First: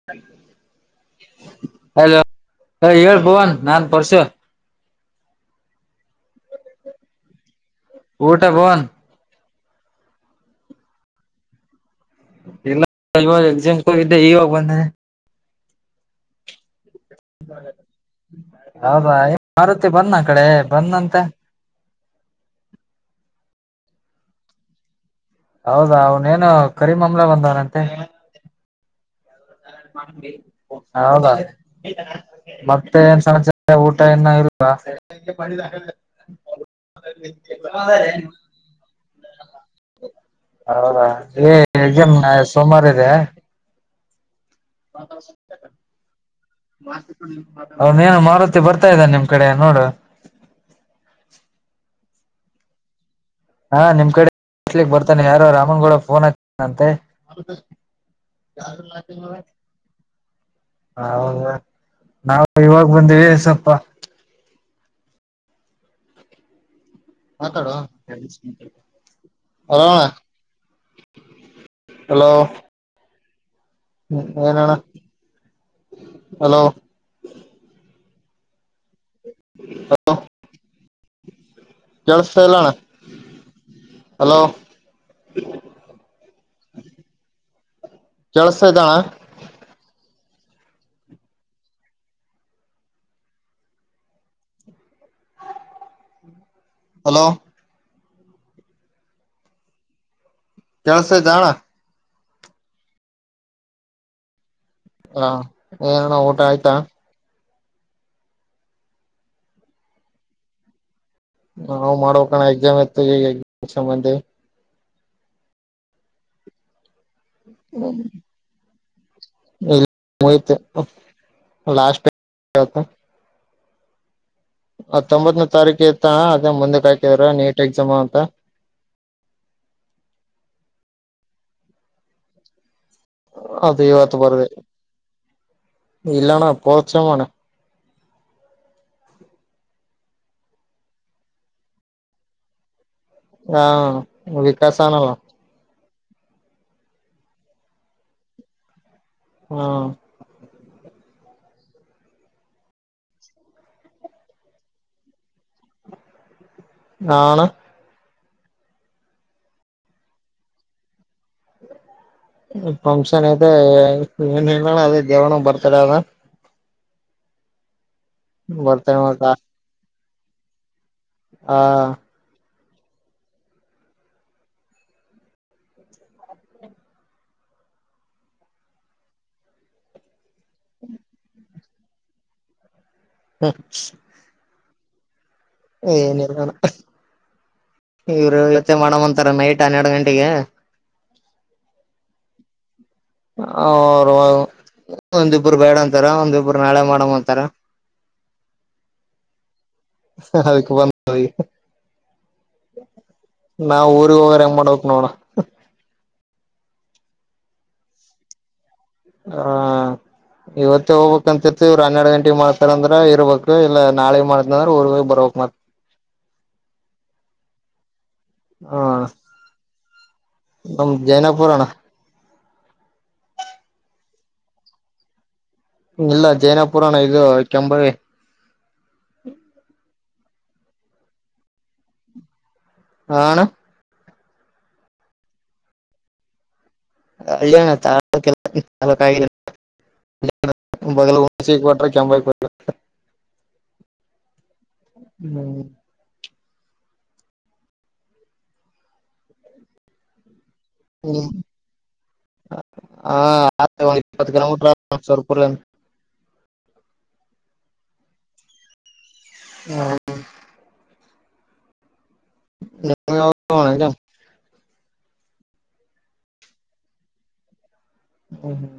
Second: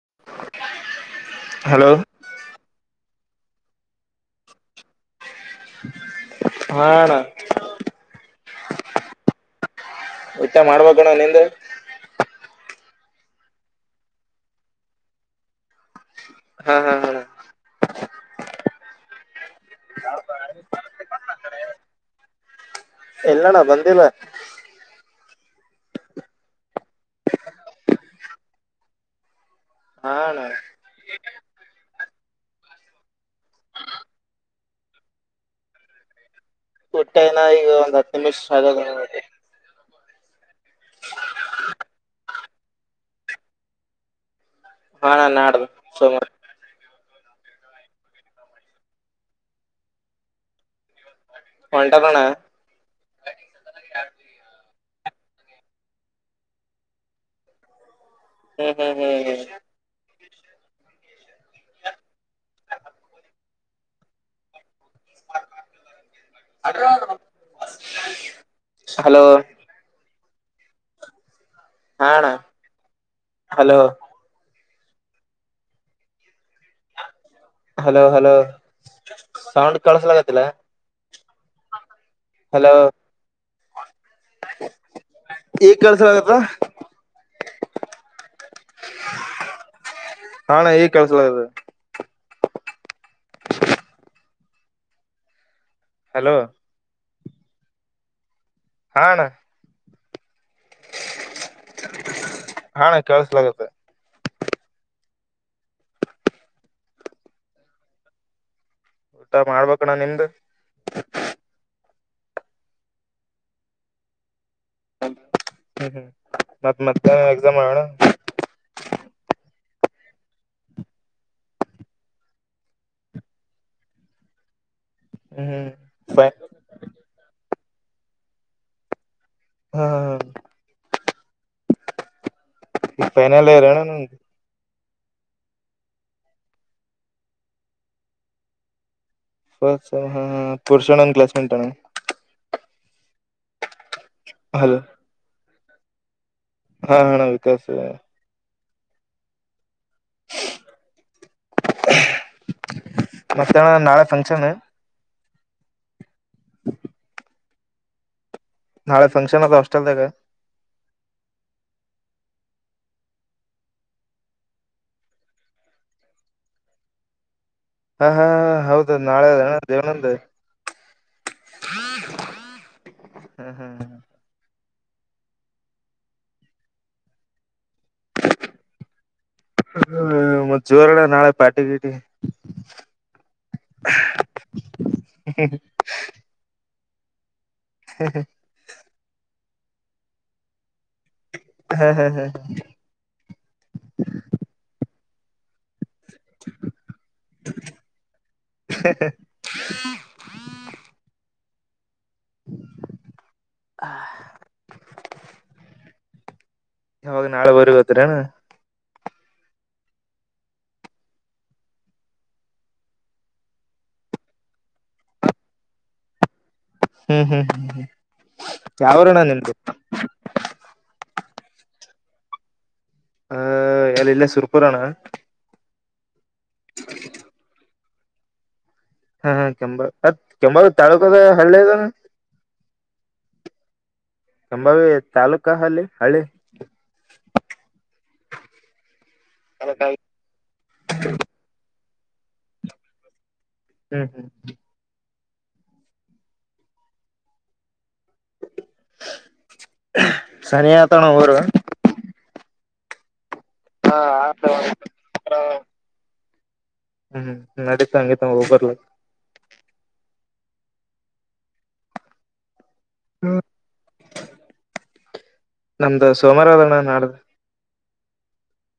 [unintelligible] Hello ಹ ಹೇಳ್ ಭುವನ್ ನಾನ್ ಪರಶು [unintelligible] ಹಾ ಅಣ್ಣ ಊಟಾ ಭುವನ್. ಊಟ ಮಾಡ್ಬೆಕ ಅಣ್ಣಾ ನಿಂದ್ ಇಲ್ಲ [unintelligible] ಇವಾಗ ಎಕ್ಸಾಮ್ಕ್ ಹೋಗಿದ್ದೆ ಇವಾಗ ಬಂದನೆ ಹಾ ಹಾ ಹಾ [unintelligible] ಹೌದಾ ಆ ಮಾರತಿ ಬಂದ್ನಾ ಆ ಕಡೆ ಬಂದ್ನಂತೆ. ಇಲ್ಲಣ್ಣ ಬಂದಿಲ್ಲ. ಹೌದಾ ಅವನೇನು ಕರಿಮಮ್ಲ ಬಂದವನಂತೆ ಹಾ ಅಣ್ಣ [unintelligible] ಹೌದಾ ಮತ್ತೆ ಏನ್ ಸಮಾಚಾರ ಊಟ ಇನ್ನಾ ಇಲ್ವಾ ಊಟ್ಟಾ ಇನ್ನಾ ಈಗ ಒಂದ್ ಹತ್ತು ನಿಮಿಷ್ ಆಗ್ಯಾದ ಹೌದಾ ಏ ಎಕ್ಸಾಮ್ ನ ಸೋಮವಾರ ಇದೇ ಹಾ ಅಣ್ಣಾ ನಾಡ್ದ ಸೋಮವಾರ ಅವನೇನು ಮಾರುತಿ ಬರ್ತಾ ಇದ್ದಾನ ನಿಮ್ ಕಡೆ ನೋಡು ಹೊಳ್ಟಾದ ಅಣಾ ಹಾ ನಿಮ್ ಕಡೆ [unintelligible] ಬರ್ತಾನೆ ಯಾರೋ ರಾಮನ್ಗೌಡಾ ಫೋನ್ ಹಚ್ಚಾದ್ನಂತೆ ಹ್ಮ್ ಹ್ಮ್ ಹ್ಮ್ ಹ್ಮ್. ಹೌದ ನಾವು ಇವಾಗ ಬಂದಿವಿ ಸ್ವಲ್ಪ [unintelligible] ಮಾತಾಡೋ ಹಲೋ [unintelligible] ಹಲೋ ಅಣ್ಣಾ ಹಾ ಅಣ್ಣಾ [inaudible] hello. ಏನಣಾ [inaudible] hello hello hello sound ಕೆಳ್ಸಲಾಗೆತಲ್ಲಾ [inaudible] ಕೆಳ್ಸ್ತಾಯಿಲ್ಣಾ hello hello [inaudible] ಈಗ ಕಳ್ಸಲಾಗತ್ತ ಕೆಳ್ಸಸ್ತಾ ಐತಿ ಅಣ್ಣಾ ಹಾ ಅಣ್ಣಾ ಈಗ್ ಕೆಳ್ಸಲಾಗ್ಯೆದ ಹಲೋ ಹಲೋ ಹಾ ಅಣ್ಣಾ ಕೆಳ್ಸ್ತೈತಾ ಅಣ್ಣಾ ಹಾ ಅಣ್ಣಾ ಕೆಳ್ಸ್ಲಾಗತ್ತೆ. ಹಾ ಏನಣ್ಣ ಊಟ ಆಯ್ತಾ. ಊಟ ಮಾಡ್ಬೆಕ ಅಣ್ಣಾ ನಿಮ್ದ್ ನಾವು ಮಾಡ್ಬೇಕಣಾ ಎಕ್ಸಾಮ್ ಇತ್ತ ಈಗ ಎಕ್ಸಾಮ್ ಮುಗಸ್ಕೆಂಡ್ ಬಂದೆ ಹ್ಮ್ ಹ್ಮ್ ಮತ್ ಮತ್ತ ಮಧ್ಯಾಹ್ನ ಎಕ್ಸಾಮ್ ಅಣ. ಇಲ್ಲ ಮು ಇತು ಲಾಸ್ಟ್ [inaudible] ಹತ್ತೊಂಬತ್ತನೇ ಹ್ಮ್ ಹ್ಮ್ ತಾರೀಕು ಇತ್ತಣ ಫೈ ಅದನ್ ಮುಂದಕ್ ಹಾಕಿದಾರೆ ನೀಟ್ ಎಕ್ಸಾಮ್ ಅಂತ. ಹಾ ಹಾ ಹ ಈಗ ಫೈನಲ್ ಇಯರ್ ಅದ ಅಣ್ಣ ನಂದು ಈವತ್ತು ಬರ್ದೆ ಇಲ್ಲಣ್ಣ ಫೋರ್ತ್ ಸೆಮ್ ಅಣ. ಪುರುಷ ನನ್ ಕ್ಲಾಸ್ಮೆಂಟ್ ಅಣ ಹಾ ವಿಕಾಸ ಹಲೋ ಆನಲ. ಹಾ ಹ್ ಅಣ್ಣ ವಿಕಾಸು. ಹ್ಮ ಮತ್ತೆ ಅಣ ನಾಳೆ ಫಂಕ್ಷನ್. ಹಾ ಅಣ ನಾಳೆ ಫಂಕ್ಷನ್ ಅದ ಹಾಸ್ಟೆಲ್ದಾಗ. ಫಂಕ್ಷನ್ ಅದೇ ಏನ್ ಇಲ್ಲಣ ಅದೇ ದೇವಣ್ಣ ಬರ್ತದೆ ಅದ. ಹಾ ಹಾ ಹ ಹೌದು ಬರ್ತಡೇ ಮಾಡ್ಕ ನಾಳೆ ಅದಣ ದೇವಣ್ಣಂದು. ಹಾ ಹ್ಮ ಹಾ ಹ ಹ ಹ್ ಮತ್ ಜೋರಣ ನಾಳೆ ಪಾರ್ಟಿ ಗೀರ್ಟಿ. ಹ್ಮ ಉ ಹ್ಮ್ ಏನ್ ಇಲ್ಲಣ ಇವರು ಇವತ್ತೆ ಮಾಡಮ್ ಅಂತಾರ ನೈಟ್ ಹನ್ನೆರಡು ಗಂಟೆಗೆ ಹಾ ಹಾ ಹಾ ಹ್ ಅ ಅವ್ರು ಒಂದಿಬ್ಬರು ಬೇಡ ಅನ್ ತಾರ ಒಂದಿಬ್ರು ನಾಳೆ ಮಾಡಮ್ ಅಂತಾರ. ಅದಕ್ಕೆ ಬಂದ್ವಿ ನಾ ಊರಿಗ್ ಹೋಗೊರೆಂಗ್ ಮಾಡ್ಬೇಕ್ ನೋಡು. ಯಾವಾಗ ನಾಳೆ ಊರಿಗ್ ಹೋಗ್ತಿರೇನ. ಏ ಹಾ ಇವತ್ತೇ ಹೋಗ್ಬೇಕ ಅಂತಿತರ್ತಿವ್ ಇವ್ರು ಹನ್ನೆರಡ್ ಗಂಟೆಗೆ ಮಾಡ್ತಾರ ಅಂದ್ರ ಇರ್ಬೇಕು ಇಲ್ಲ ನಾಳೆ ಮಾಡ್ತೀನ್ ಅಂದ್ರ ಊರ್ಗ್ ಹೋಗ್ ಬರ್ಬೇಕ್ ಮತ್ ಹ್ಮ್ ಹ್ಮ್ ಹ್ಮ್ ಹ್ಮ್ ಹಾ ಅಣ ನಮ್ ಜೈನಪುರಣ್ಣ ಹ ಎಲ್ ಇಲ್ಲೇ ಸುರ್ಪುರನ ಇಲ್ಲ ಜೈನಪುರಾಣ ಇದು ಕೆಂಬರಿ ಹಾ ಕೆಂಬ ಅದ ಕೆಂಬಾಳ ತಾಲೂಕದ ಹಳ್ಳಿ ಅದಣ್ಣ ಹಾ ಅಣ ಸಂಬಾವಿ ತಾಲೂಕ ಹಲ್ಲಿ ಹಳ್ಳಿ. ಹಳ್ಳಿಯಣ ತಾಲೂಕ್ [unintelligible] ತಾಲೂಕ್ ಆಯಿ ಣ ಬದಲು ವಸಿ ಕೊಟ್ರೆ [unintelligible] ಹ್ಮ್ ಹ್ಮ್ ಹ್ಮ್ ಸರಿ ಆತಣ ಊರು ಹಾ ಆತು ಹಾ ಒಂದ್ ಇಪ್ಪತ್ತ್ ಕಿಲೋಮೀಟರ್ ಆತ. ಆತು ಸುರಪುರ. ಹ್ಮ್ ನಡತ ಹಂಗೆ ತ ಹೋಬರ್ಲ. ಯಾವ್ದು [unintelligible] ಇದ ನಮ್ದು ಸೋಮಾರ ಅದಣ್ಣ ನಾಡ್ದ ಹ್ಮ ಹ್ಮ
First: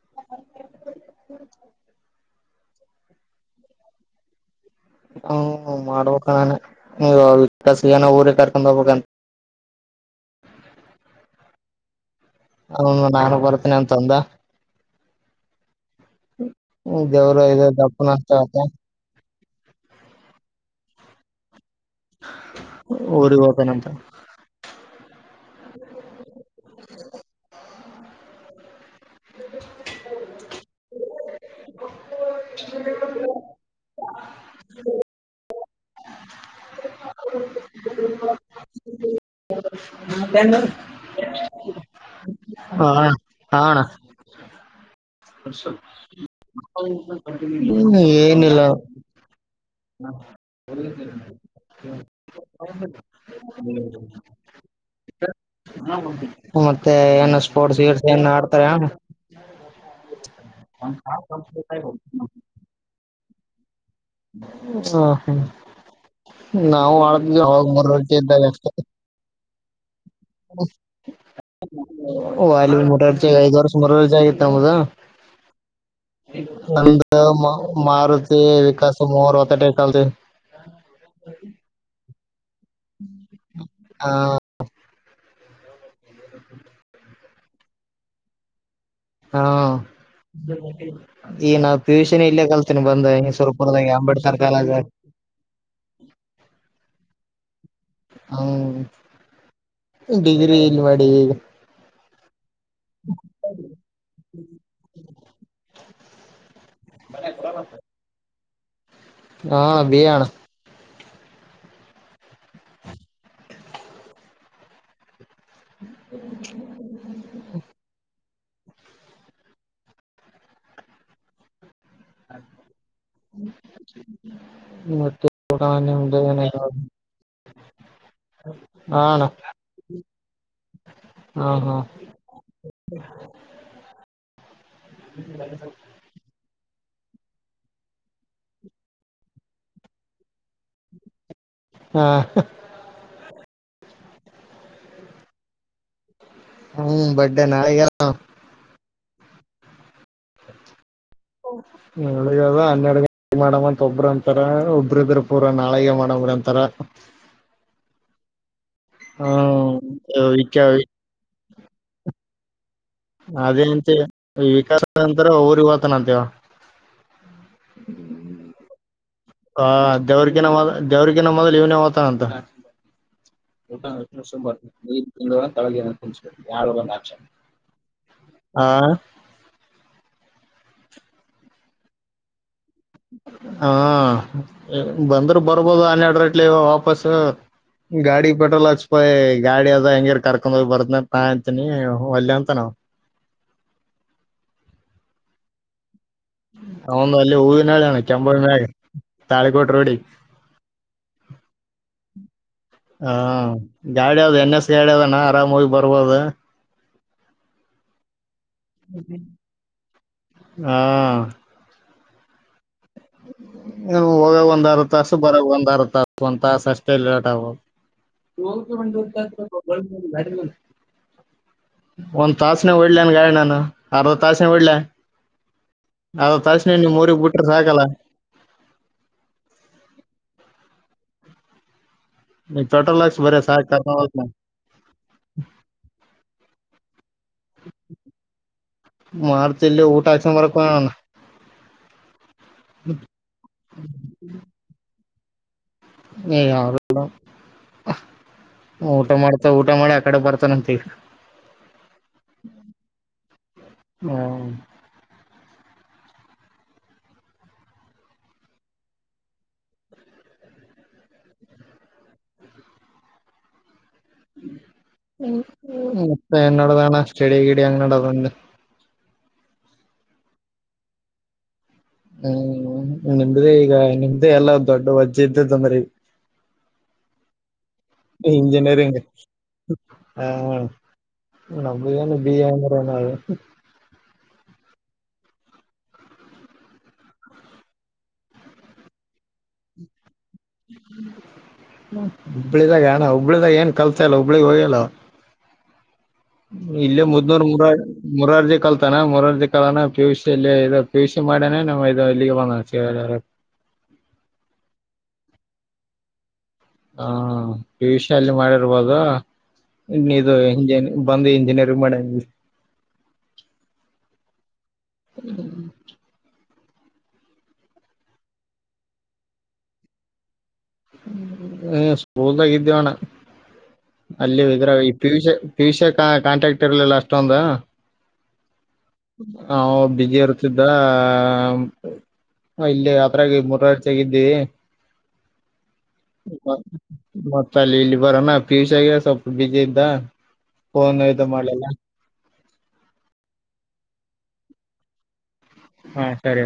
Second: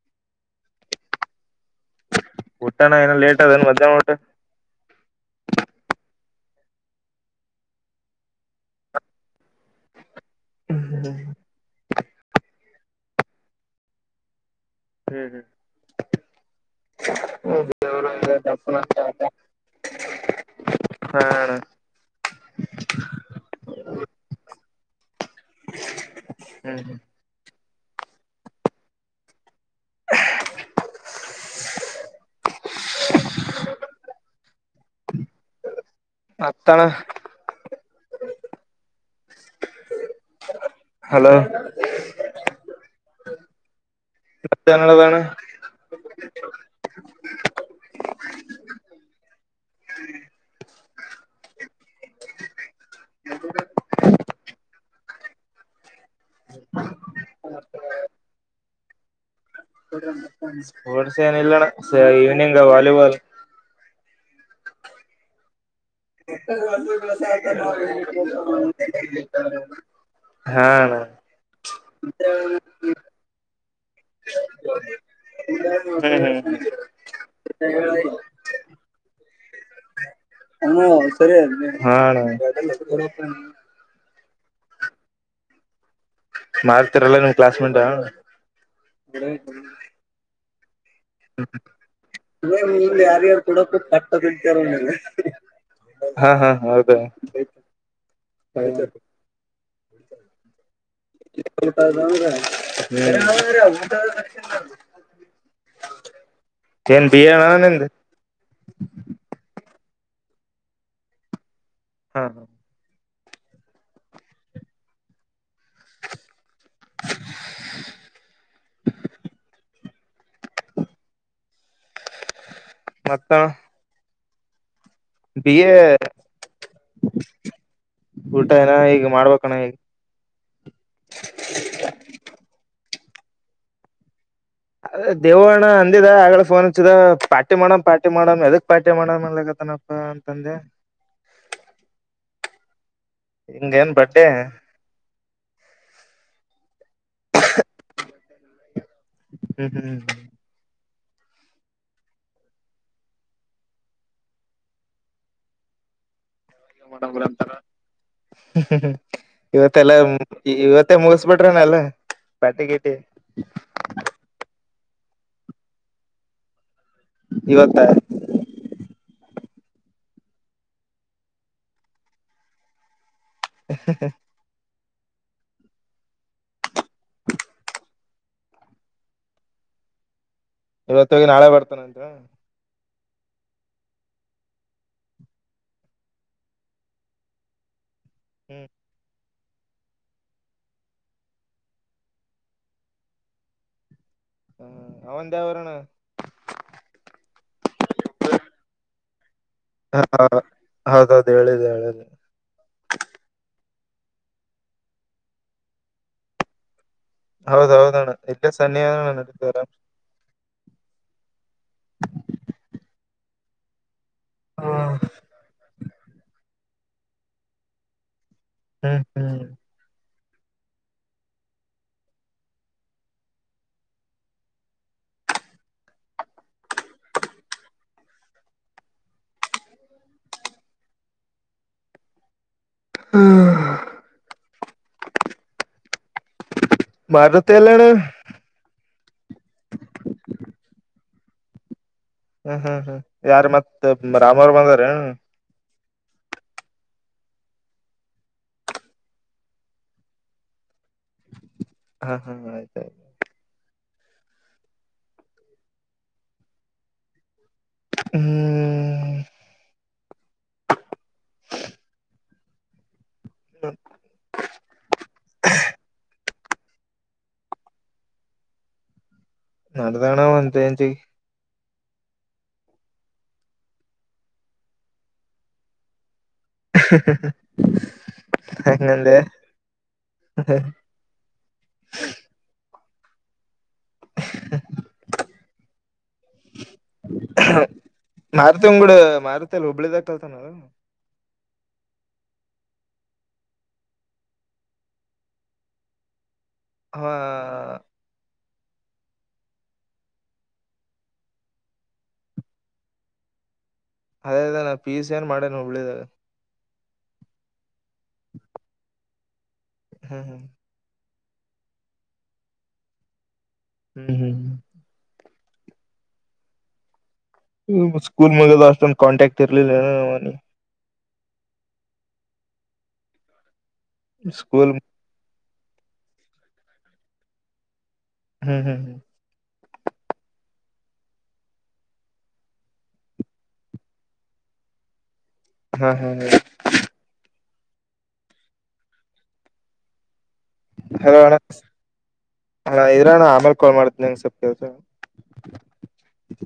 ಹ ಹುಟ್ಟನ ಏನ ಲೇಟ್ ಅದೇನ ಮಧ್ಯಾ್ನ ಒಟ್ಟು ಹ್ಮ ಮಾಡ್ಬೇಕ್ ಅಣ್ಣ ನೀವು ವಿಕಾಸ ಏನ ಊರಿಗೆ ಕರ್ಕೊಂಡ್ ಹೋಗ್ಬೇಕಂತ ಹ್ಮ ಹ್ಮ ಹ್ಮ ಅವ್ನು ನಾನು ಬರ್ತೇನಿ ಅಂತ ಅಂದ ಹ್ಮ್ ಹ್ಮ್ ಹ್ಮ ದೇವರ ಇದೆ ದಪ್ಪು ನಷ್ಟ ಆಯತ ಹ ಹಾ ಅಣ್ಣ ಊರಿ ಹೋಗಣನಂಥ ಹ್ಮ್ ಹ್ಮ್ [inaudible] ಹ್ಮ [inaudible] ಮತ್ ಅಣ್ಣ ಹಾದ [unintelligible] ಹಲೋ ಹಾ ಹಾ ಅಣ್ಣ [unintelligible] ಹ್ಮ್ ಏನಿಲ್ಲ ಮತ್ತೆ ಏನು ಸ್ಪೋರ್ಟ್ಸ್ ಗಿಟ್ಸ್ ಏನ್ ಆಡ್ತಾರೆನ ಸ್ಪೋರ್ಟ್ಸ್ ಏನಿಲ್ಲಣ್ಣ ಈವ್ನಿಂಗ್ ವಾಲಿಬಾಲ್ ಹಾ ಹ್ಮ ಎ ಆ ಮೂರರ್ಜಿ ಇದ್ದಾಗ ಅಷ್ಟೇ [unintelligible] ಹಾ ಅಣ್ಣ ಹ್ಮ್ ರ್ಸ್ ಮರ ಜಾಗ ನ ಮುದ [unintelligible] ಅಂದ್ರ ಮಾರುತಿ ವಿಕಾಸು ಮೂವರು ಹೊತಟೇಕ್ ಅಂತಿ ಹ ಸರಿ ಹಾ ಅಣ್ಣ ಹ ಮಾರ್ತಾರಲ್ಲ ನೀಮ್ ಕ್ಲಾಸ್ ಮೇಟ್ ಹಾ ಹಾ ಈ ನಾವ ಪಿ. ಯು. ಸಿ ನು ಇಲ್ಲೇ ಕಲ್ತೀನಿ ಮುಂದೆ ಬಂದ ಯಾರ್ಯಾರು ಕೊಡಕ್ಕೂ ಸುರಪುರ್ದಾಗ ಕಟ್ಟ ಅಂಬೇಡ್ಕರ್ ಬಿಡ್ತಾರ ಕಾಲೇಜ [inaudible] ಹಾ ಹಾ ಹೌದ ಹ್ಮ್ ಡಿಗ್ರಿ ಇಲ್ಲಿ ಮಾಡಿದಿನಿ ಊಟ [unintelligible] ಏನ್ ಬಿ. ಎ ಅಣ್ಣ ನಿಂದು ಹ ಹಾ ಬಿ. ಎ ಅಣ್ಣ ಹಾ ಹಾ ಂ [inaudible] ಅ [inaudible] ಮತ್ತ ಬಿ ಎ ಮತ್ತೆನ [unintelligible] ಊಟ ಏನ ಹಾ ಈಗ ಅಣ್ಣಾ ಮಾಡ್ಬೇಕಣ್ಣ ಈಗ ಹಾ ಹಾ ಅದ ದೇವಣ್ಣ ಅಂದಿದ ಆಗಳೇ ಫೋನ್ ಹಚ್ಚಿದ ಪಾರ್ಟಿ ಮಾಡಮ್ ಪಾರ್ಟಿ ಮಾಡಮ್ ಎದಕ್ ಪಾರ್ಟಿ ಮಾಡ ಮಾಡನ್ತನ ಹ ಅಂತಂದೆ ಹಾ ಹಂಗೇನ್ ಬಟ್ಟೆ ಹ್ಮ್ ಬಟ್ಟೆ ನ ಹ್ಮ್ ಹ್ಮ್ ಹ್ಮ್ ಹ್ಮ್ ಹ ನಾಳಿದ ಹನ್ನೆರಡು ಗಂಟೆಗೆ ಮಾಡಂತ ಒಬ್ರ ಅಂತಾರ ಒಬ್ಬ್ರ ಇದ್ರ ಪೂರಾ ನಾಳೆ ಮಾಡುಮ್ ಹ್ಮ್ ಇವತ್ತೇಲ್ಲ ವಿಕ ಇವತ್ತ ಮುಗಿಸಿ ಮುಗಿಸಿ ಬಿಟ್ರನೆಲ್ಲ ಬ್ಯಾಟಿ ಗೇಟಿ ಅದೇ ಅಂತೆ ವಿಕಾಸದ ನಂತರ ಊರಿಗೆ ಹೋಗತಾನಂತ ಇವಾ ಇವತ್ತ ಹ ದೇವ್ರಗಿನ ಮೊದಲ ದೇವ್ರಗಿನ ಮೊದಲ್ ಇವ್ನೇ ಹೋಗತಾನ ಅಂತ ಊಟಾ ಸುಪರ್ [unintelligible] ಆ ಇವತ್ತ ಹೋಗಿ ನಾಳೆ ಬರ್ತಾನಂತ ಹಾ ಬಂದ್ರ ಬರ್ಬೋದು ಹನ್ನೆರಡು ರಟ್ಲಿ ವಾಪಸ್ ಗಾಡಿ ಪೆಟ್ರೋಲ್ ಹ್ಮ್ ಹಾಕ್ಷಪ ಗಾಡಿ ಅದ ಹೆಂಗಿರ್ ಕರ್ಕೊಂಡೋಗ್ ಬರ್ದ ನಾ ಅಂತೀನಿ ವಲ್ಯ ಅಂತನಾವ ಹ್ಮ ಅವಂದ ಯಾವೂರ್ ಅಣ್ಣಾ ಅವಂದು ಅಲ್ಲಿ ಹೂವಿನಳಿ ಕೆಂಬೊ ಮ್ಯಾಗ ತಾಳಿ ಕೊಟಿ ಹ ಹೌದ ಹೌದು ಹೇಳಿದೆ ಹೇಳಿದ ಹಾ ಗಾಡಿ ಅವ್ದ ಎನ್ ಎಸ್ ಗಾಡಿ ಅದನ ಆರಾಮೋಗಿ ಬರ್ಬೋದು ಹೌದ ಹೌದಣ್ಣ ಇಲ್ಲೇ ಸನ್ನಿ ನಡತಾರ ಹಾ ನೀ ಹೋಗಾಗ ಒಂದ್ ಅರ್ಧ ಹ್ಮ್ ತಾಸು ಬರಾಗ ಒಂದ್ ಅರ್ಧ ತಾಸು ಒಂದ ತಾಸು ಅಷ್ಟೇ ಲೇಟ್ ಹ್ಮ್ [unintelligible] ಒಂದ್ ತಾಸನಾಗ ಹೊಡ್ಲನ್ ಗಾಡಿ ನಾನು ಅರ್ದ ತಾಸನಾಗ ಹೊಡ್ಲಾ ಅರ್ದ ತಾಸ್ ನ್ಯಾ ನೀಮ್ಮಊರಿಗೆಗ್ ಬಿಟ್ಟ್ರ ಸಾಕಲ್ಲ ಟೋಟಲ ಲಕ್ಷ ಬರೆ ಸಾಕ ಮಾರದತ ಎಲ್ಲಣ ಮಾರುತಿ ಇಲ್ಲಿ ಊಟ ಹಾಕಿಸಿಕೊಂಡ ಬರಕ್ ಹೋಗ್ಯಾನ ಹ್ಮ್ ಹ್ಮ್ ಹ್ಮ್ ಯಾರ ಮತ್ ರಾಮನ್ ಬಂದಾರ ಎನ್ ಏ ಯಾರಿಲ್ಲೋ ಊಟ ಮಾಡ್ತಾ ಊಟ ಮಾಡಿ ಆಕಡೆ ಬರ್ತಾನಂತ ಈಗ್ ಹಾ ಹಾ ಆಯ್ತು ಹ್ಮ ಹ್ಮ್ ಹ್ಮ ಹ್ಮ ಮತ್ತ ಎನಡದಣ್ಣ ಸ್ಟಡಿ ಗಿಡಿ ಹೆಂಗ್ ನಡೆದ ಅಂದೆ ನಡೆದ ಅಣ್ಣ ಒಂದ ರೇಂಜಿಗೆ ಹ್ಮ್ ನಿಮ್ದೇ ಈಗ ನಿಮ್ದೇ ಎಲ್ಲ ದೊಡ್ಡ ವಜ್ಜೆ ಇದ್ದದ್ದಂರ ಇಂಜಿನಿಯರಿಂಗ್ ಹೆಂಗಂದೆ ಹ ನಮ್ ಬಿ ಎ ರನ ಆಗೈತಿ [unintelligible] ಮಾರುತಿ [unintelligible] ಮಾರುತಿ ಅಲ್ಲಿ ಹುಬ್ಬಳಿದಾಗ ಕಲ್ತಾನೇನು ಹುಬ್ಳಿದಾಗ ಏನ ಹುಬ್ಬಳಿದಾಗ ಏನ್ ಕಲ್ತ ಇಲ್ಲ ಹುಬ್ಳಿಗೆ ಹೋಗೆ ಇಲ್ಲ ಆವ. ಇಲ್ಲೇ ಅವ ಮುದ್ನೂರ್ ಮೂರಳು ಮುರರ್ಜಿ ಕಲ್ತಾನ ಮುರರ್ಜಿ ಕಾಲನ ಪಿಯುಸಿ ಇಲ್ಲೇ ಇದು ಪಿ ಯು ಸಿ ಮಾಡನಾ [unintelligible] ಇದು ಇಲ್ಲಿಗೆ ಬಂದನಾ [unintelligible] ಅದೇ ಅದೇ ನಾ ಪಿ ಯು ಸಿ ಏನಾ ಮಾಡನಾ ಹುಬ್ಳಿದಾಗ. ಹಾ ಪಿ ಯು ಸಿ ಅಲ್ಲೆ ಮಾಡಿರ್ಬೋದು ಹ್ಮ್ ಇಡು [unintelligible] ಇಂಜ [unintelligible] ಬಂದು ಇಂಜಿನಿಯರಿಂಗ್ ಮಾಡನಾ ಇಲ್ಲಿ. ಹ್ಮ [unintelligible] ಹ್ಮ್ [unintelligible] ಹ ಸ್ಕೂಲ್ ಮುಗಿದಿದ್ ಮೇಲೆ ಅಸ್ಟೋದು ಕಾಂಟ್ಯಾಕ್ಟ್ ಇರಲಿಲ್ಲ ಮಿ ಹ ಸ್ಕೂಲ್ನಾಗಿದ್ವಿ ಅಣ್ಣ ಅಲ್ಲಿ ಸ್ಕೂಲ್ ವಿದರೈ P U C - P U ಸಿಯಾಗ್ ಕಾಂಟ್ರಾಕ್ಟ್ ಇರ್ಲಿಲ್ಲ ಅಷ್ಟೊಂದು ಹ್ಮ್ ಹ್ಮ್ ಹ್ಮ್ ಹೌ ಬಿಜಿ ಇರ್ತಿದ್ದ ಇಲ್ಲಿ ಅದರಾಗ ಮೂರಾರ್ಜಿ ಆಗಿದ್ದಿವಿ. ಹಾ ಹಾ ಮತ್ತ ಅಲ್ಲಿ ಇಲ್ಲಿ ಬರೋಣ ಪಿ ಯು ಸಿಯಾಗ್ ಸ್ವಲ್ಪ ಬಿಜಿ ಇದ್ದ. ಫೋನ್ ಹಲೋ ಇದು ಅಣ್ಣ ಮಾಡಲಿಲ್ಲ ಅಣ್ಣ ಇರಣ್ಣ ಆಮೇಲೆ ಕಾಲ್ ಮಾಡ್ತೀನಿ ಸ್ವಲ್ಪ್ ಕೆಲಸ [unintelligible] ಹಾ ಸರಿ